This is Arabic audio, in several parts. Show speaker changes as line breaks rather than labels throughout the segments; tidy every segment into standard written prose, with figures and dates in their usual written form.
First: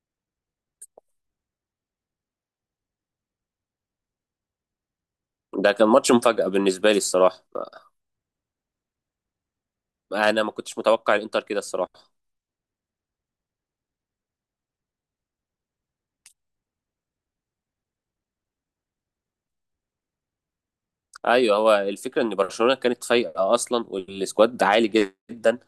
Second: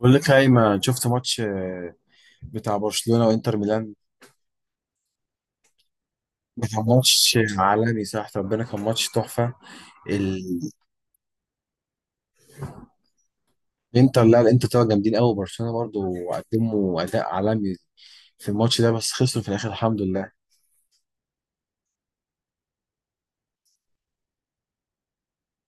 بقول لك هايما شفت ماتش بتاع برشلونة وانتر ميلان.
ده كان ماتش مفاجأة
ما كان
بالنسبة لي
ماتش
الصراحة.
عالمي؟ صح ربنا، كان ماتش تحفة.
أنا ما
ال-
كنتش متوقع الإنتر كده الصراحة.
الانتر، لا الانتر طلعوا جامدين قوي. برشلونة برضو قدموا اداء عالمي في الماتش ده، بس خسروا في الاخر الحمد لله.
أيوه، هو الفكرة إن برشلونة كانت فايقة أصلا والسكواد عالي جدا.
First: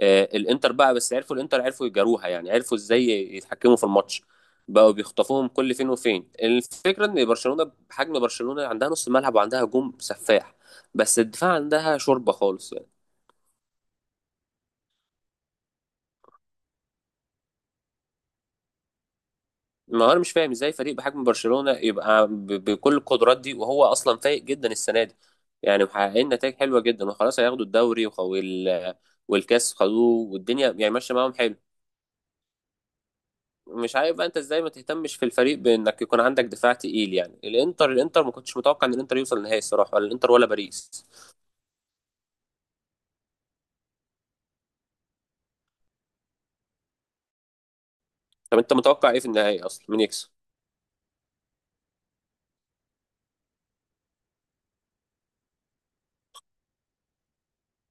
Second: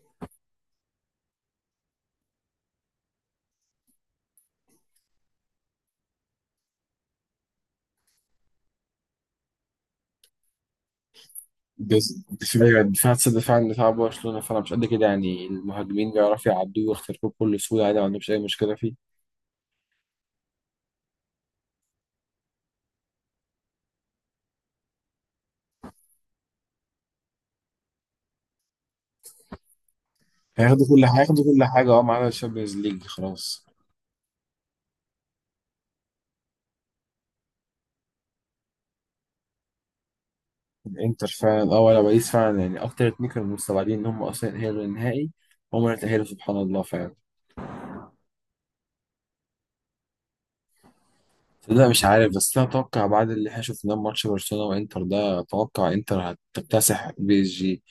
الإنتر بقى بس عرفوا الإنتر عرفوا يجاروها، يعني عرفوا إزاي يتحكموا في الماتش، بقوا بيخطفوهم كل فين وفين. الفكرة إن برشلونة بحجم برشلونة عندها نص ملعب وعندها هجوم سفاح، بس الدفاع عندها شوربة خالص.
دفاع دفاع برشلونة فانا مش قد كده، يعني المهاجمين بيعرفوا يعدوه ويخترقوه بكل سهولة عادي، ما عندهمش اي مشكلة فيه.
ما هو انا مش فاهم ازاي فريق بحجم برشلونة يبقى بكل القدرات دي، وهو اصلا فايق جدا السنة دي، يعني محققين نتائج حلوة جدا وخلاص هياخدوا الدوري والكاس خدوه، والدنيا يعني ماشية معاهم
هياخدوا
حلو.
كل حاجة اه، ما عدا الشامبيونز ليج خلاص.
مش عارف بقى انت ازاي ما تهتمش في الفريق بانك يكون عندك دفاع تقيل، يعني الانتر ما كنتش متوقع ان الانتر يوصل النهائي الصراحة، ولا الانتر ولا باريس.
انتر فعلا اه، ولا باريس فعلا، يعني اكتر اتنين كانوا مستبعدين ان هم اصلا يتأهلوا للنهائي، هم اللي تأهلوا سبحان الله فعلا.
طب انت متوقع ايه في النهائي اصلا؟ مين يكسب؟
لا مش عارف، بس انا اتوقع بعد اللي احنا شفناه في ماتش برشلونة وانتر ده، اتوقع انتر هتكتسح بي اس جي.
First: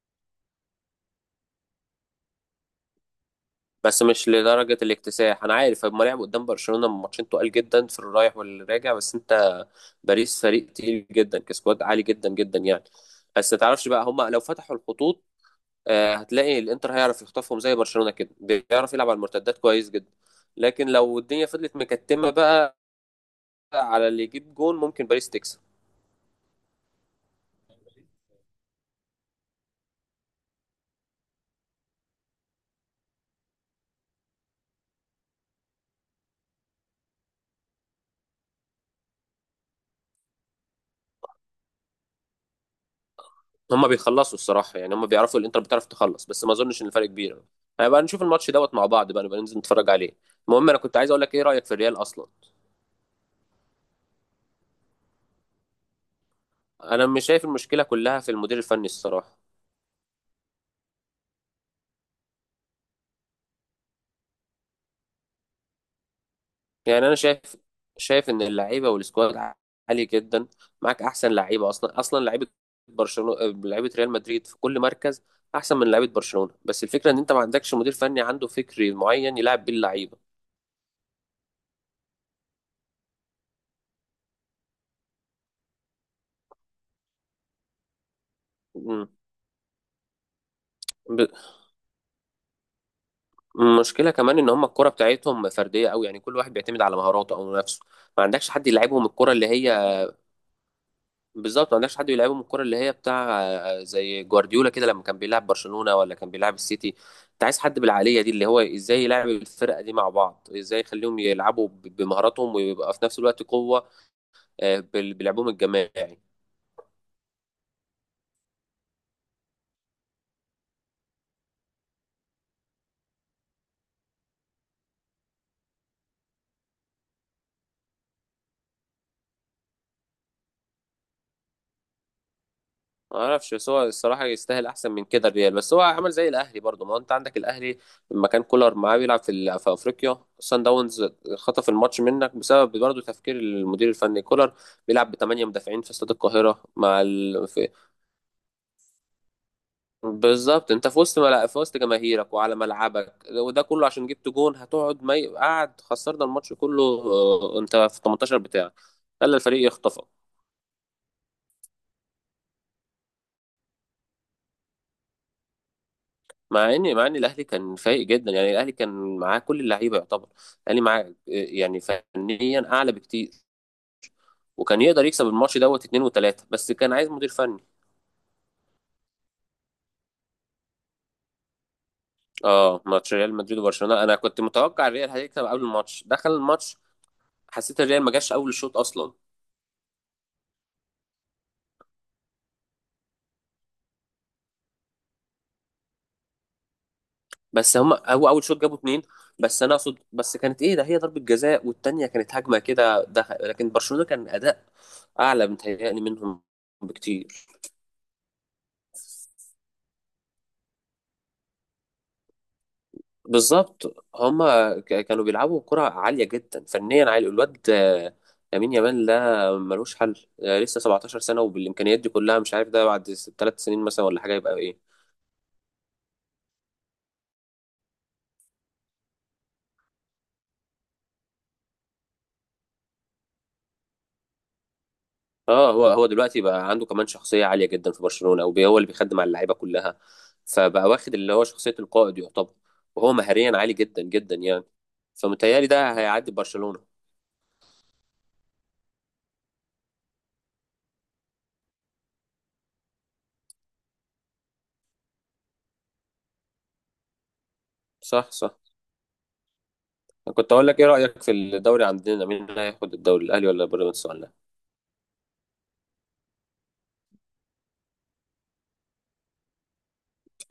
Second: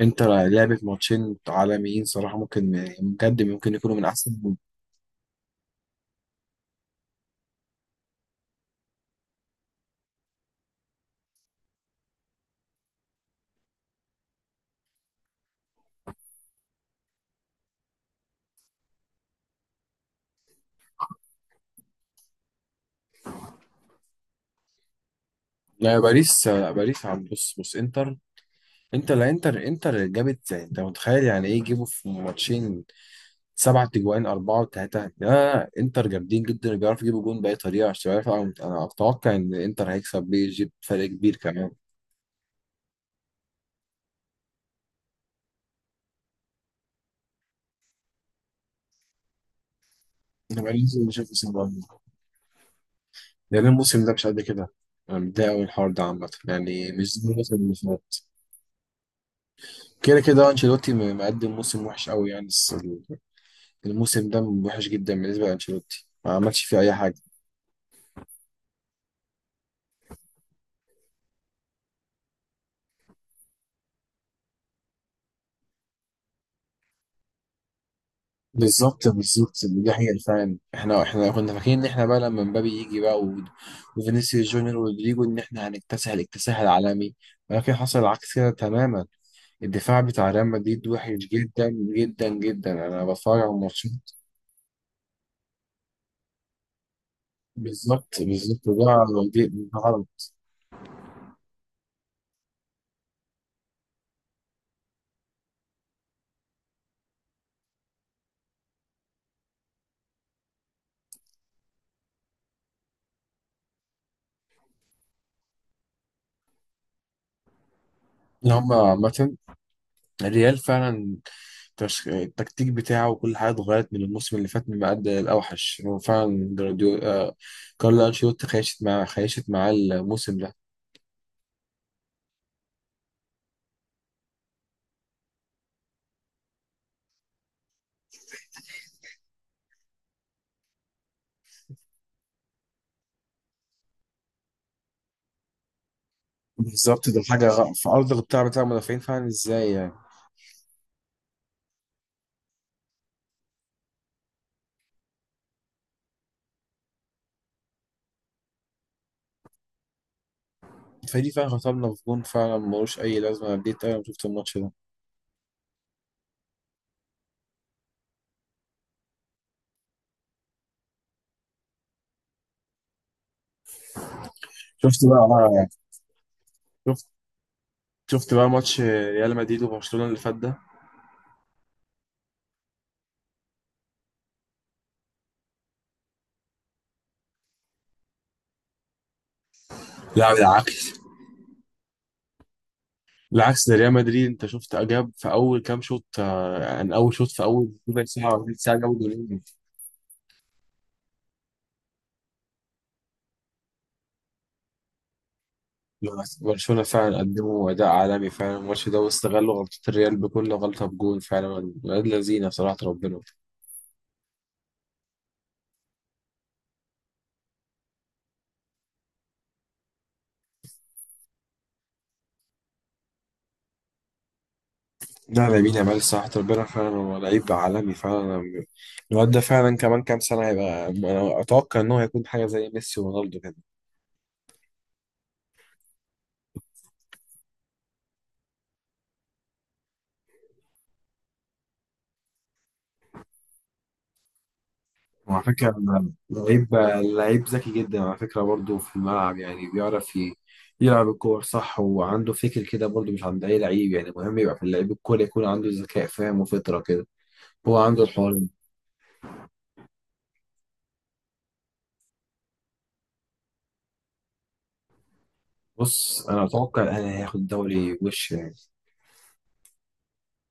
انتر لعبت ماتشين عالميين صراحة، ممكن بجد ممكن يكونوا
بس
من
مش
احسن.
لدرجة الاكتساح، أنا عارف هما لعبوا قدام برشلونة من ماتشين تقال جدا في الرايح والراجع، بس أنت باريس فريق تقيل جدا، كسكواد عالي جدا جدا يعني. بس ما تعرفش بقى، هما لو فتحوا الخطوط هتلاقي الإنتر هيعرف يخطفهم، زي برشلونة كده بيعرف يلعب على المرتدات كويس جدا. لكن لو الدنيا فضلت مكتمة بقى على اللي يجيب جون، ممكن باريس تكسب.
لا باريس لا باريس عم بص انتر. انتر لا انتر انتر جابت، يعني انت متخيل يعني ايه يجيبوا في ماتشين سبعة تجوان أربعة وتلاتة؟ آه انتر جامدين جدا، بيعرفوا يجيبوا جون بأي طريقة. مش عارف، أنا أتوقع إن انتر هيكسب بي إس جي بفرق كبير كمان.
هما بيخلصوا الصراحة، يعني هما بيعرفوا الإنتر بتعرف تخلص، بس ما أظنش إن الفرق كبير. هنبقى نشوف الماتش دوت مع بعض بقى، نبقى ننزل نتفرج عليه.
انا
المهم، أنا
بقالي
كنت
كتير ما
عايز أقول
شايف
لك، إيه
موسم
رأيك
ده،
في الريال أصلا؟
لأن الموسم ده مش قد كده. أنا متضايق أوي من الحوار ده عامة، يعني
انا
مش
مش
زي
شايف
الموسم اللي
المشكله
فات.
كلها في المدير الفني الصراحه.
كده كده أنشيلوتي مقدم موسم وحش أوي يعني، بس الموسم ده وحش جدا بالنسبة لأنشيلوتي، ما عملش فيه أي
يعني
حاجة.
انا شايف، ان اللعيبه والسكواد عالي جدا. معاك احسن لعيبه، اصلا لعيبه برشلونه، لعيبه ريال مدريد في كل مركز احسن من لعيبه برشلونه. بس الفكره ان انت ما عندكش مدير فني عنده فكر
بالظبط
معين
بالظبط
يلعب بيه
دي حقيقة
اللعيبه.
فعلا، احنا كنا فاكرين ان احنا بقى لما مبابي يجي بقى وفينيسيوس جونيور ورودريجو، ان احنا هنكتسح الاكتساح العالمي، ولكن حصل العكس كده تماما.
مم.
الدفاع بتاع ريال مدريد وحش
ب-
جدا جدا جدا. انا بتفرج على الماتشات.
المشكله كمان ان هم الكره بتاعتهم فرديه قوي، يعني كل واحد بيعتمد على مهاراته او نفسه.
بالظبط
ما عندكش
بالظبط،
حد يلعبهم
ده
الكره
دي
اللي هي،
ده غلط.
بالظبط، ما عندكش حد بيلعبهم الكرة اللي هي بتاع زي جوارديولا كده لما كان بيلعب برشلونة ولا كان بيلعب السيتي. انت عايز حد بالعقلية دي، اللي هو ازاي يلعب الفرقة دي مع بعض، ازاي يخليهم يلعبوا بمهاراتهم ويبقى في نفس الوقت قوة بلعبهم الجماعي.
اللي هم عامة الريال فعلا، التكتيك بتاعه وكل حاجة اتغيرت من الموسم اللي فات، من أقل الأوحش هو فعلا جراديو آه، كارلو أنشيلوتي خيشت معاه الموسم ده.
ما اعرفش، بس هو الصراحة يستاهل احسن من كده الريال. بس هو عمل زي الاهلي برضه. ما هو انت عندك الاهلي لما كان كولر معاه بيلعب في في افريقيا سان داونز، خطف الماتش منك بسبب برضه تفكير المدير الفني كولر، بيلعب بثمانية مدافعين في استاد القاهرة مع
بالظبط، ده حاجة
في،
في أرض القطاع بتاع المدافعين فعلا إزاي يعني.
بالظبط، انت في وسط جماهيرك وعلى ملعبك، وده كله عشان جبت جون، هتقعد ما ي... قاعد خسرنا الماتش كله. اه، انت في 18 بتاعك، خلى الفريق يخطفك.
فدي فعلا خطبنا في جون فعلا، ملوش أي لازمة. أنا نديت أوي لما شفت الماتش ده.
مع ان الاهلي كان فايق جدا، يعني الاهلي كان معاه كل اللعيبه يعتبر. الاهلي معاه، يعني فنيا اعلى بكتير، وكان
شفت
يقدر
بقى
يكسب الماتش
آه،
دوت 2 و 3، بس كان
شفت
عايز مدير فني.
شفت بقى ماتش ريال مدريد وبرشلونة اللي فات ده.
اه، ماتش ريال مدريد وبرشلونه انا كنت متوقع الريال هيكسب، قبل الماتش. دخل الماتش حسيت الريال ما جاش اول الشوط اصلا.
لا بالعكس، بالعكس ده ريال مدريد أنت شفت، جاب في أول كام شوط آه، يعني أول شوط في أول
بس هم
ربع
هو
ساعة
اول
أو تلت
شوط
ساعة
جابوا
جابوا
اتنين،
جولين.
بس انا اقصد بس كانت ايه، ده هي ضربة جزاء، والتانية كانت هجمة كده دخل، لكن برشلونة كان اداء اعلى متهيألي
لا،
منهم
برشلونة فعلا
بكتير.
قدموا أداء عالمي فعلا الماتش ده، واستغلوا غلطة الريال بكل غلطة بجون فعلا. ولاد لذينة صراحة ربنا.
بالظبط، هم كانوا بيلعبوا كرة عالية جدا، فنيا عالي. الواد لامين يامال ده ملوش حل، لسه 17 سنة وبالامكانيات دي كلها، مش عارف ده بعد 3 سنين مثلا ولا حاجة يبقى ايه.
لا لامين يامال صراحة ربنا فعلا هو لعيب عالمي فعلا. الواد ده فعلا كمان كام سنة هيبقى، أنا أتوقع إن هو هيكون حاجة زي ميسي ورونالدو كده.
اه، هو دلوقتي بقى عنده كمان شخصيه عاليه جدا في برشلونه، او هو اللي بيخدم على اللعيبه كلها، فبقى واخد اللي هو شخصيه القائد يعتبر، وهو مهاريا عالي جدا جدا يعني.
وعلى
فمتهيألي
فكرة،
ده هيعدي
لعيب
برشلونه.
لعيب ذكي جدا على فكرة برضه في الملعب، يعني بيعرف يلعب الكور صح، وعنده فكر كده برضه مش عند أي لعيب. يعني مهم يبقى في اللعيب الكورة يكون عنده ذكاء فاهم وفطرة كده، هو عنده
صح،
الحوار ده.
صح. كنت اقول لك، ايه رايك في الدوري عندنا؟ مين هياخد الدوري، الاهلي ولا بيراميدز ولا لا؟
بص أنا أتوقع الأهلي هياخد الدوري وش يعني.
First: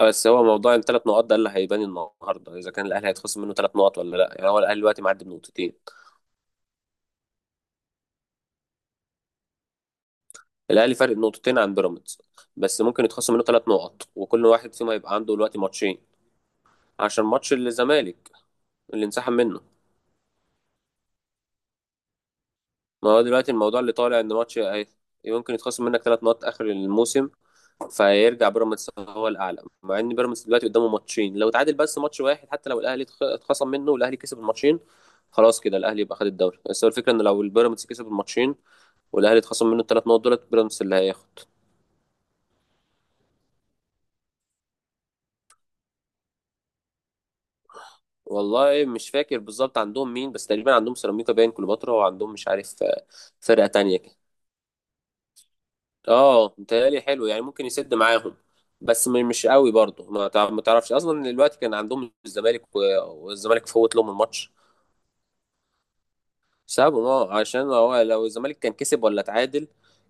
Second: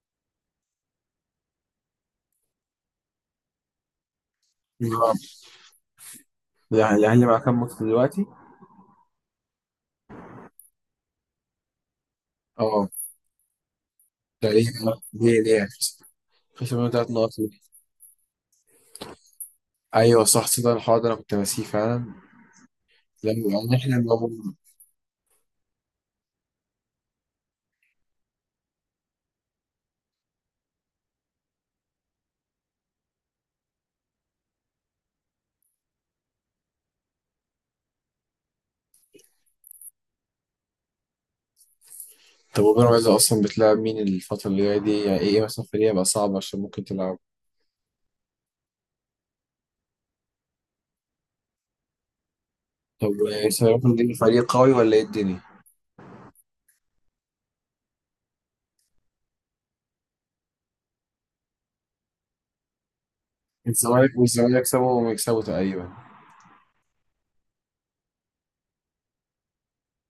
بس هو موضوع الـ3 نقاط ده اللي هيبان النهارده، اذا كان الاهلي هيتخصم منه 3 نقط ولا لا. يعني هو الاهلي دلوقتي
نعم.
معدي بنقطتين،
يعني الأهلي معاه كام ماتش دلوقتي؟
الاهلي فارق نقطتين عن بيراميدز، بس
أه،
ممكن يتخصم منه 3 نقط، وكل واحد فيهم
تقريبا.
هيبقى عنده
ليه
دلوقتي
ليه
ماتشين.
خسر منه تلات
عشان
نقط ليه.
ماتش الزمالك اللي انسحب منه.
ايوه صح، صدق الحوار ده انا كنت ناسيه فعلا.
ما هو
لما
دلوقتي
يعني
الموضوع اللي
احنا
طالع ان
لو.
يمكن يتخصم منك 3 نقط اخر الموسم، فيرجع بيراميدز هو الاعلى. مع ان بيراميدز دلوقتي قدامه ماتشين، لو اتعادل بس ماتش واحد، حتى لو الاهلي اتخصم منه والاهلي كسب الماتشين، خلاص كده الاهلي يبقى خد الدوري. بس هو الفكره ان لو البيراميدز كسب الماتشين والاهلي اتخصم منه الـ3 نقط، دولت بيراميدز اللي هياخد.
طب وبيراميدز اصلا بتلعب مين الفترة اللي جاية دي، يعني ايه إيه مثلا فريق هيبقى صعب عشان ممكن تلعب.
والله مش فاكر بالظبط عندهم مين، بس تقريبا عندهم سيراميكا، باين كليوباترا، وعندهم مش عارف
طب
فرقه
سيراميكا
تانية
دي
كده.
فريق قوي ولا ايه الدنيا؟
اه، متهيألي حلو يعني، ممكن يسد معاهم، بس مش قوي برضه. ما تعرفش اصلا، دلوقتي كان عندهم الزمالك والزمالك فوت
الزمالك،
لهم الماتش،
والزمالك يكسبوا ويكسبوا تقريبا.
سابهم. اه، عشان هو لو الزمالك كان كسب ولا اتعادل،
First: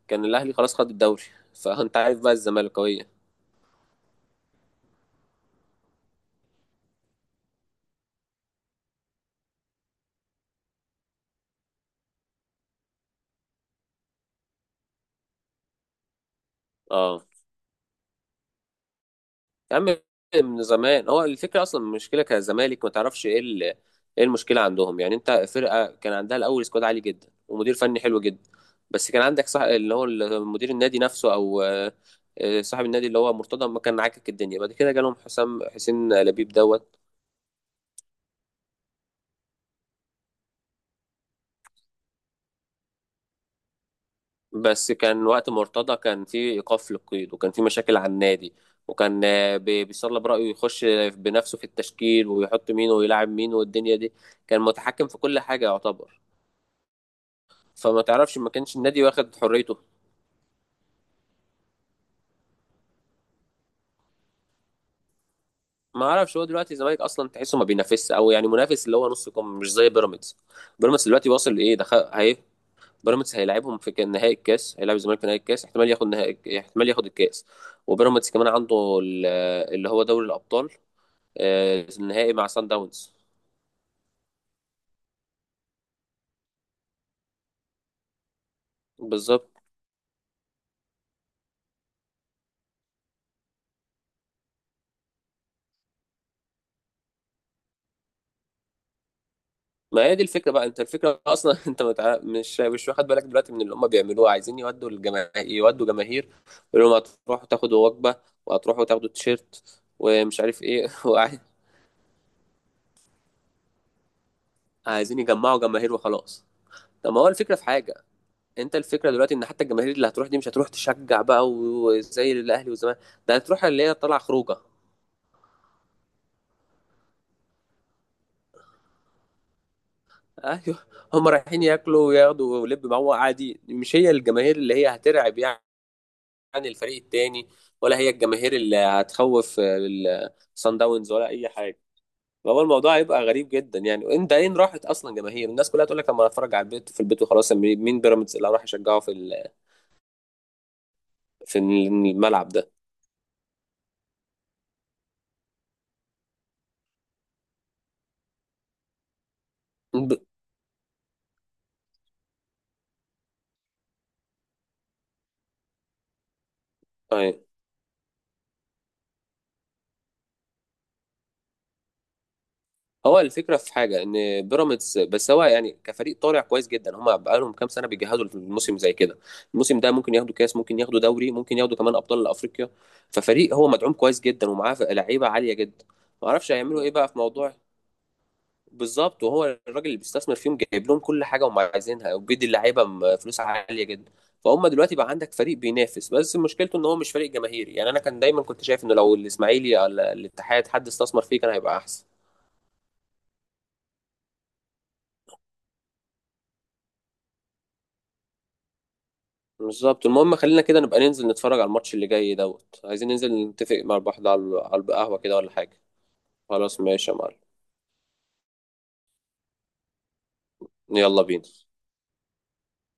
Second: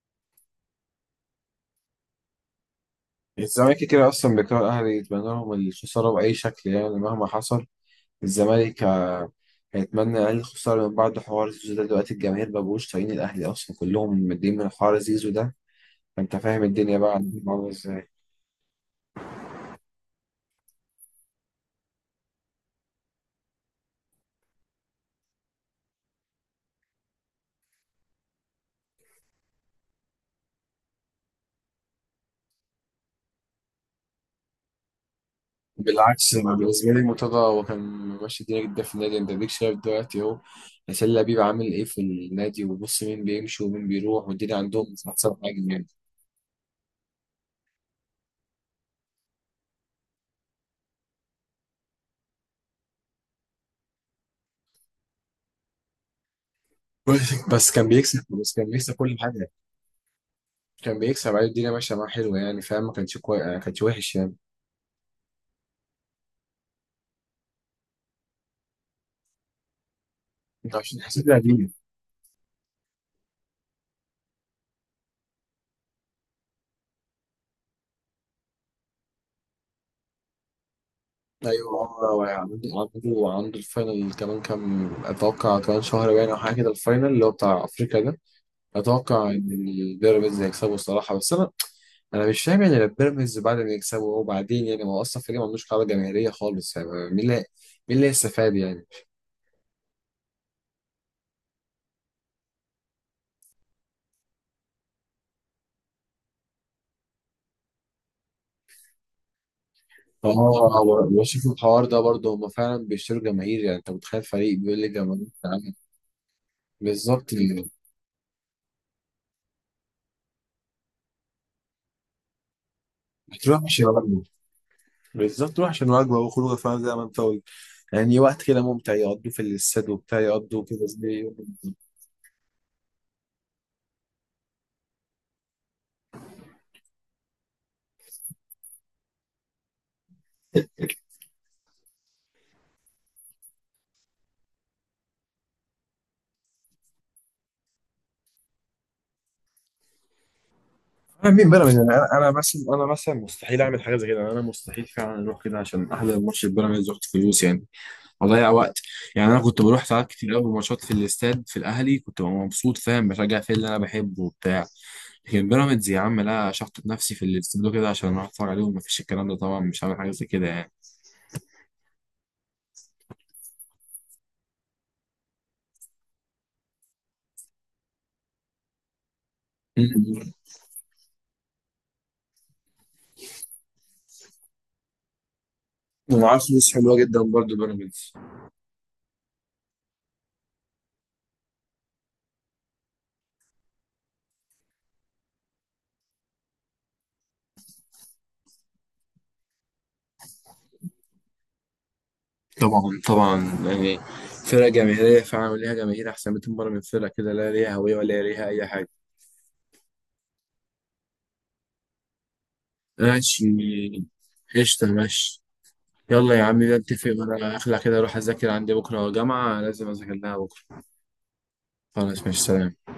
كان الاهلي خلاص خد الدوري فانت عارف بقى الزمالكاويه.
الزمالك كده اصلا بيكره الاهلي، يتمنى لهم الخسارة بأي شكل يعني مهما حصل. الزمالك هيتمنى اقل خسارة، من بعد حوار زيزو ده دلوقتي الجماهير مبقوش طايقين الاهلي اصلا، كلهم مدين من حوار زيزو ده. فانت فاهم الدنيا بقى
اه
عندهم عاملة ازاي.
يا عم، من زمان. هو الفكره اصلا، المشكله كزمالك ما تعرفش ايه ايه المشكله عندهم، يعني انت فرقه كان عندها الاول سكواد عالي جدا، ومدير فني حلو جدا. بس كان عندك، صح، اللي هو مدير النادي نفسه او صاحب النادي اللي هو مرتضى، ما كان عاكك الدنيا، بعد كده جالهم حسام، حسين
بالعكس
لبيب
انا بالنسبه
دوت.
لي مرتضى هو كان ماشي الدنيا جدا في النادي. انت اديك شايف دلوقتي اهو، حسين لبيب عامل ايه في النادي، وبص مين بيمشي ومين بيروح، والدنيا عندهم
بس
مش
كان
احسن
وقت
حاجه يعني.
مرتضى كان في ايقاف للقيد، وكان في مشاكل على النادي، وكان بيصلب رأيه يخش بنفسه في التشكيل، ويحط مين ويلعب مين والدنيا دي، كان متحكم في كل حاجه يعتبر.
بس بس كان
فما
بيكسب
تعرفش، ما
بس كان
كانش
بيكسب
النادي
كل
واخد
حاجه،
حريته.
كان بيكسب عليه الدنيا ماشيه معاه حلوه يعني، فاهم؟ ما كانش كويس ما كانش وحش يعني.
ما اعرفش، هو دلوقتي الزمالك اصلا تحسه ما بينافسش، او يعني منافس اللي هو نص كم، مش زي بيراميدز.
انت عشان
بيراميدز
حسين
دلوقتي واصل
لبيب.
لايه؟ دخل هي، بيراميدز هيلاعبهم في نهائي الكاس، هيلاعب الزمالك في نهائي الكاس، احتمال ياخد نهائي، احتمال ياخد الكاس. وبيراميدز كمان عنده اللي هو دوري الابطال
ايوه هو
النهائي مع
عنده،
سان داونز.
عنده الفاينل كمان كام، اتوقع كمان شهر باين او حاجه كده، الفاينل اللي هو بتاع افريقيا ده. اتوقع ان
بالظبط.
البيراميدز هيكسبه الصراحه. بس انا مش فاهم يعني بيراميدز بعد ما يكسبوا وبعدين يعني، ما هو اصلا فريق ما عندوش قاعده جماهيريه خالص، يعني مين اللي هيستفاد يعني.
ما هي دي الفكره بقى، انت الفكره اصلا انت متع... مش مش واخد بالك دلوقتي من اللي هم بيعملوه، عايزين يودوا الجماهير، يودوا جماهير يقولوا لهم هتروحوا تاخدوا وجبه، وهتروحوا تاخدوا تيشيرت
اه
ومش عارف ايه
هو بشوف الحوار ده برضه، هم فعلا بيشتروا جماهير، يعني انت متخيل فريق بيقول لي
عايزين
جماهير
يجمعوا
تعالى.
جماهير وخلاص. طب ما هو
بالظبط
الفكره في
يعني.
حاجه، انت الفكره دلوقتي ان حتى الجماهير اللي هتروح دي مش هتروح تشجع بقى وزي الاهلي والزمالك، ده
هتروح
هتروح اللي
عشان
هي طالعه
وجبه.
خروجه.
بالظبط روح عشان وجبه وخروجه فعلا زي ما انت قلت، يعني وقت كده ممتع يقضوه في الاستاد وبتاع يقضوا
ايوه،
كده
هم
زي.
رايحين ياكلوا وياخدوا ولب معاهم عادي، مش هي الجماهير اللي هي هترعب يعني الفريق التاني، ولا هي الجماهير اللي هتخوف الصن داونز ولا اي حاجه. فهو الموضوع هيبقى غريب جدا يعني، وانت اين راحت اصلا جماهير؟ الناس كلها تقول لك لما اتفرج على البيت في البيت وخلاص. مين بيراميدز اللي هروح اشجعه في
انا مين
في
بيراميدز، انا انا
الملعب
مثلا
ده؟
انا مثلا مستحيل اعمل حاجه زي كده، انا مستحيل فعلا اروح كده عشان احضر ماتش بيراميدز واخد فلوس يعني، اضيع وقت. يعني انا كنت بروح ساعات
ب...
كتير قوي ماتشات في الاستاد في الاهلي، كنت ببقى مبسوط فاهم، بشجع في اللي انا بحبه وبتاع. لكن بيراميدز يا عم لا، شحطت نفسي في
أيوة.
الاستاد كده عشان اروح اتفرج عليهم، مفيش الكلام ده طبعا، مش هعمل حاجه زي كده يعني.
هو الفكره في حاجه ان بيراميدز، بس هو يعني كفريق طالع كويس جدا، هم بقالهم كام سنه بيجهزوا الموسم زي كده، الموسم
م-
ده ممكن
م.
ياخدوا كاس، ممكن ياخدوا دوري، ممكن ياخدوا كمان ابطال افريقيا. ففريق هو مدعوم كويس جدا ومعاه لعيبه عاليه جدا. ما
ومعاه
اعرفش
فلوس
هيعملوا ايه
حلوه
بقى في
جدا برضه
موضوع.
بيراميدز.
بالظبط، وهو الراجل اللي بيستثمر فيهم جايب لهم كل حاجه هم عايزينها، وبيدي اللعيبه فلوس عاليه جدا. فهم دلوقتي بقى عندك فريق بينافس، بس مشكلته ان هو مش فريق جماهيري. يعني انا كان دايما كنت شايف انه لو الاسماعيلي ولا الاتحاد حد استثمر فيه كان هيبقى احسن.
طبعا طبعا يعني فرقه جماهيريه فعلا ليها جماهير احسن 200 مره من فرقه كده لا ليها هويه ولا ليها اي حاجه.
بالظبط. المهم خلينا كده نبقى ننزل نتفرج على الماتش اللي جاي دوت. عايزين ننزل
ماشي،
نتفق مع بعض على
قشطه
القهوه كده
ماشي.
ولا حاجه؟
يلا يا عم
خلاص
نتفق،
ماشي يا معلم،
وانا اخلع كده اروح اذاكر عندي بكره جامعه لازم اذاكر لها بكره.
يلا بينا.
خلاص مش سلام.